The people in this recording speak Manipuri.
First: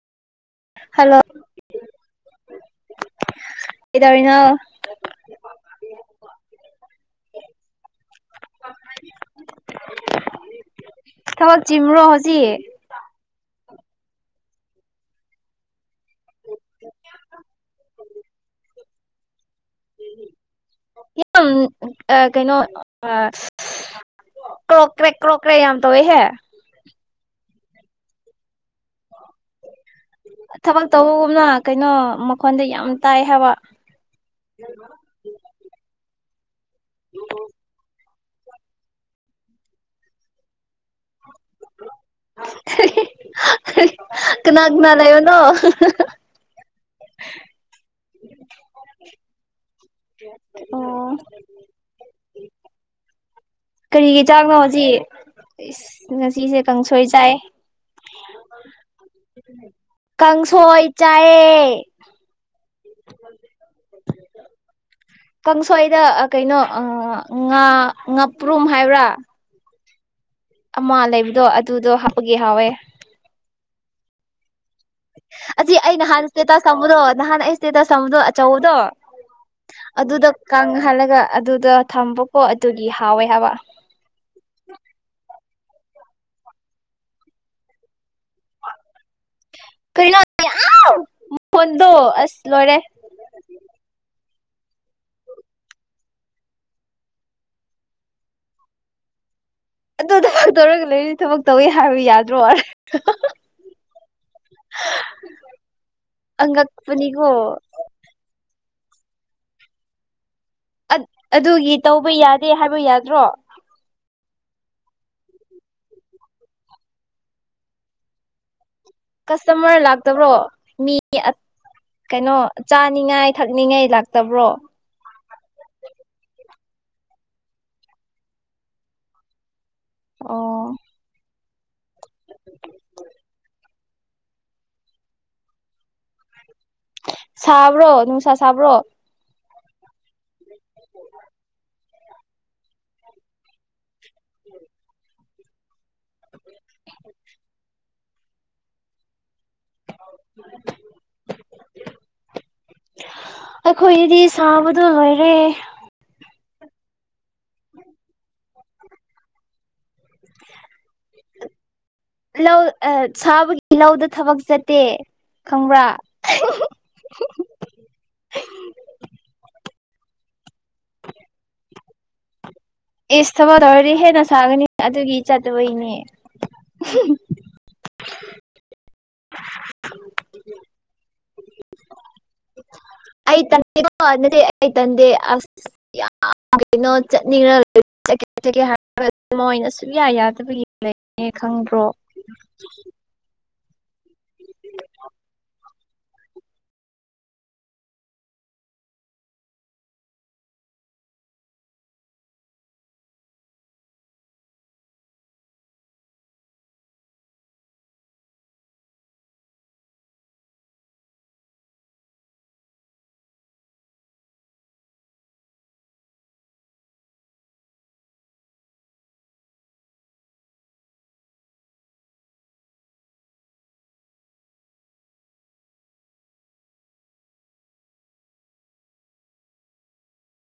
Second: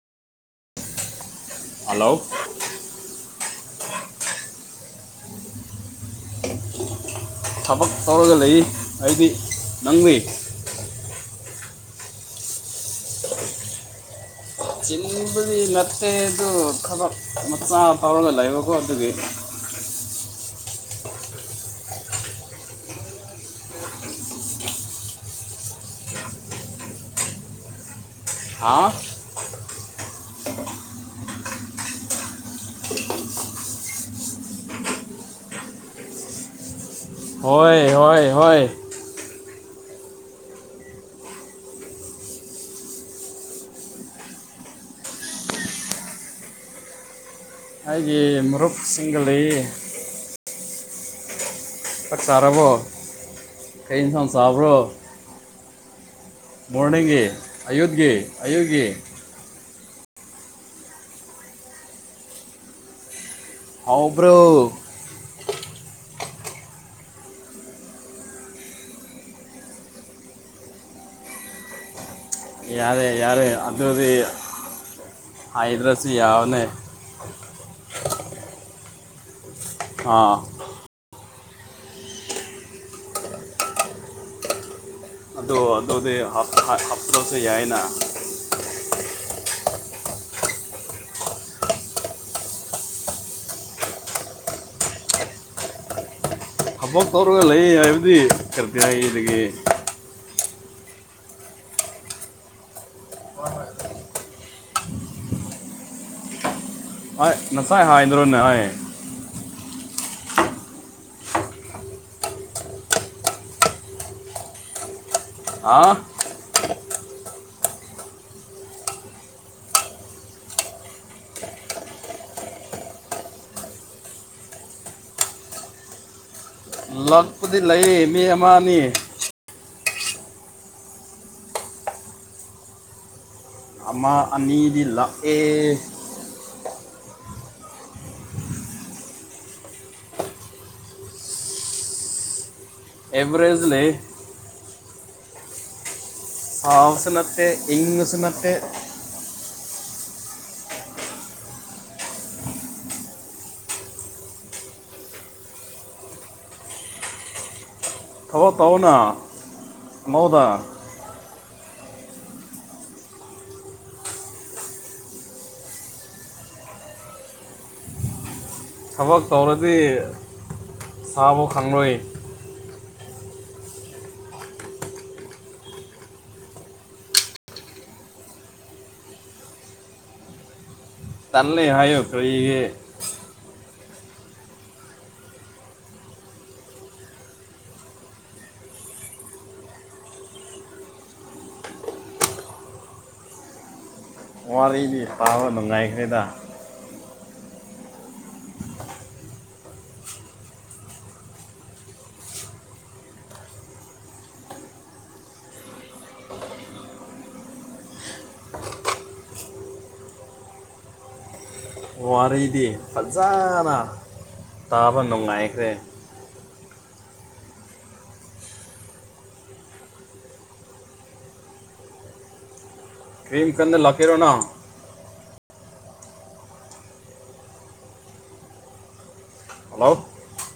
ꯍꯜꯂꯣ ꯍꯂꯣ ꯀꯩꯗꯧꯔꯤꯅꯣ? ꯊꯕꯛ ꯇꯧꯔꯒ ꯂꯩ ꯑꯩꯗꯤ ꯅꯪꯗꯤ? ꯊꯕꯛ ꯆꯤꯟꯕ꯭ꯔꯣ ꯍꯧꯖꯤꯛ? ꯆꯤꯟꯕꯗꯤ ꯅꯠꯇꯦ ꯑꯗꯨ ꯊꯕꯛ ꯃꯆꯥ ꯇꯧꯔꯒ ꯂꯩꯕꯀꯣ ꯑꯗꯨꯒꯤ ꯌꯥꯝ ꯑꯥ ꯀꯩꯅꯣ ꯑꯥ ꯀ꯭ꯔꯣꯛꯀ꯭ꯔꯦꯛ ꯀ꯭ꯔꯣꯀ꯭ꯔꯦ ꯌꯥꯝ ꯇꯧꯋꯦ ꯍꯦ ꯍꯥꯥꯎ ꯊꯕꯛ ꯇꯧꯕꯒꯨꯝꯅ ꯀꯩꯅꯣ ꯃꯈꯣꯟꯗ ꯌꯥꯝ ꯇꯥꯏ ꯍꯥꯏꯕ [unintelligible] ꯍꯣꯏ ꯍꯣꯏ ꯍꯣꯏ ꯀꯅꯥ ꯀꯅꯥ ꯂꯩꯕꯅꯣ? ꯑꯩꯒꯤ ꯃꯔꯨꯞꯁꯤꯡꯒ ꯂꯩ꯫ ꯑꯣ ꯆꯥꯛ ꯆꯥꯔꯕꯣ? ꯀꯩ ꯀꯔꯤꯒꯤ ꯏꯟꯁꯥꯡ ꯆꯥꯛꯅꯣ ꯆꯥꯕ꯭ꯔꯣ ꯍꯧꯖꯤꯛ ꯏꯁ ꯉꯁꯤꯁꯦ ꯀꯥꯡꯁꯣꯏ ꯃꯣꯔꯅꯤꯡꯒꯤ ꯆꯥꯏ ꯑꯌꯨꯠꯀꯤ ꯑꯌꯨꯛꯀꯤ [unintelligible] ꯀꯥꯡꯁꯣꯏ ꯆꯥꯏꯌꯦ꯫ ꯍꯥꯎꯕ꯭ꯔꯣ? ꯀꯥꯡꯁꯣꯏꯗ ꯑ ꯀꯩꯅꯣ ꯑꯥ ꯉꯥ ꯉꯥꯄ꯭ꯔꯨꯝ ꯍꯥꯏꯕ꯭ꯔꯥ [inaudible] ꯑꯃ ꯂꯩꯕꯗꯣ ꯑꯗꯨꯗꯣ ꯍꯥꯞ ꯌꯥꯔꯦ ꯌꯥꯔꯦ ꯑꯗꯨꯗꯤ ꯑꯁꯤ ꯑꯩ ꯍꯥꯏꯗ꯭ꯔꯁꯨ ꯅꯍꯥꯟ ꯌꯥꯕꯅꯦ ꯏꯁꯇꯦꯇꯥꯁ ꯇꯝꯕꯗꯣ ꯅꯍꯥꯟ ꯑꯩ ꯏꯁꯇꯦꯇꯁ ꯇꯝꯕꯗꯣ ꯑꯆꯧꯕꯗꯣ ꯑꯗꯨꯗ ꯑꯥ ꯀꯪ ꯍꯥꯜꯂꯒ ꯑꯗꯨꯗ ꯊꯝꯕꯀꯣ ꯑꯗꯨꯒꯤ ꯍꯥꯎꯋꯦ ꯍꯥꯏꯕ꯫ ꯑꯗꯣ ꯑꯗꯨꯗꯤ ꯍꯥꯌ ꯍꯥ ꯍꯥꯞꯇ꯭ꯔꯁꯨ ꯌꯥꯏꯅ꯫ ꯀꯩꯅꯣ ꯌꯥꯝ ꯃꯈꯣꯟꯗꯣ ꯑꯁ ꯂꯣꯏꯔꯦ꯫ ꯊꯕꯛ ꯇꯧꯔꯒ ꯂꯩ ꯍꯥꯏꯕꯗꯤ ꯀꯔꯤ ꯍꯥꯏꯗꯒꯤ ꯑꯗꯨ ꯊꯕꯛ ꯇꯧꯔꯒ ꯂꯩꯔꯤ ꯊꯕꯛ ꯇꯧꯋꯤ ꯍꯥꯏꯕ ꯌꯥꯗ꯭ꯔꯣ ꯑꯉꯛꯄꯅꯤꯀꯣ ꯉꯁꯥꯏ ꯑꯩ ꯍꯥꯏꯗ꯭ꯔꯣꯅꯦ ꯑꯩ ꯑꯠ ꯑꯗꯨꯒꯤ ꯇꯧꯕ ꯌꯥꯗꯦ ꯍꯥꯏꯕ ꯌꯥꯗ꯭ꯔꯣ ꯑꯥ ꯀꯁꯇꯃꯔ ꯂꯥꯛꯇꯕ꯭ꯔꯣ ꯃꯤ ꯀꯩꯅꯣ ꯆꯥꯅꯤꯡꯉꯥꯏ ꯊꯛꯅꯤꯡꯉꯥꯏ ꯂꯥꯛꯇꯕ꯭ꯔꯣ? ꯂꯥꯛꯄꯨꯗꯤ ꯂꯩꯌꯦ ꯃꯤ ꯑꯃ ꯑꯅꯤ ꯑꯣ ꯑꯃꯥ ꯑꯅꯤꯗꯤ ꯂꯥꯛ ꯑꯦ ꯁꯥꯕ꯭ꯔꯣ ꯅꯅꯨꯡꯁꯥ ꯁꯥꯕ꯭ꯔꯣ? [unintelligible] ꯑꯦꯕꯔꯦꯖ ꯂꯩ [unintelligible] ꯁꯥꯕꯁꯨ ꯅꯠꯇꯦ ꯏꯪꯕꯁꯨ ꯅꯠꯇꯦ꯫ [unintelligible] ꯑꯩꯈꯣꯏꯗꯤ ꯁꯥꯕꯗꯣ ꯂꯣꯏꯔꯦ ꯑꯋꯥ ꯇꯥꯎꯅꯥ ꯃꯧꯗ ꯂꯧ ꯁꯥꯕꯒꯤ ꯂꯧꯗ ꯊꯕꯛ ꯆꯠꯇꯦ ꯈꯪꯕ꯭ꯔꯥ ꯊꯕꯛ ꯇꯧꯔꯗꯤ ꯁꯥꯕꯧ ꯈꯪꯂꯣꯏ ꯑꯦꯁ ꯊꯕꯛ ꯇꯧꯔꯗꯤ ꯍꯦꯟꯅ ꯁꯥꯒꯅꯤ ꯑꯗꯨꯒꯤ ꯆꯠꯇꯕꯩꯅꯦ ꯇꯜ ꯂꯩ ꯍꯥꯏꯌꯣꯛ ꯈꯔ [unintelligible] ꯑꯩ ꯇꯜꯗꯦꯀꯣ ꯅꯠꯇꯦ ꯑꯩ ꯇꯟꯗꯦ ꯌꯥꯝ ꯀꯩꯅꯣ ꯆꯠꯅꯤꯡꯉꯦ ꯍꯥꯏ ꯃꯣꯏꯅ ꯁꯨꯌꯥ ꯌꯥꯗꯕꯒꯤ ꯂꯩ ꯑꯦ ꯈꯪꯗ꯭ꯔꯣ ꯋꯥꯔꯤꯗꯤ ꯄꯥꯕ ꯅꯨꯡꯉꯥꯏꯈ꯭ꯔꯦꯗ ꯋꯥꯔꯤꯗꯤ ꯐꯖꯅ ꯇꯥꯕ ꯅꯨꯡꯉꯥꯏꯈ꯭ꯔꯦ ꯀ꯭ꯔꯤꯝ ꯀꯟꯅ ꯂꯥꯛꯀꯦꯔꯣꯅ ꯍꯜꯂꯣ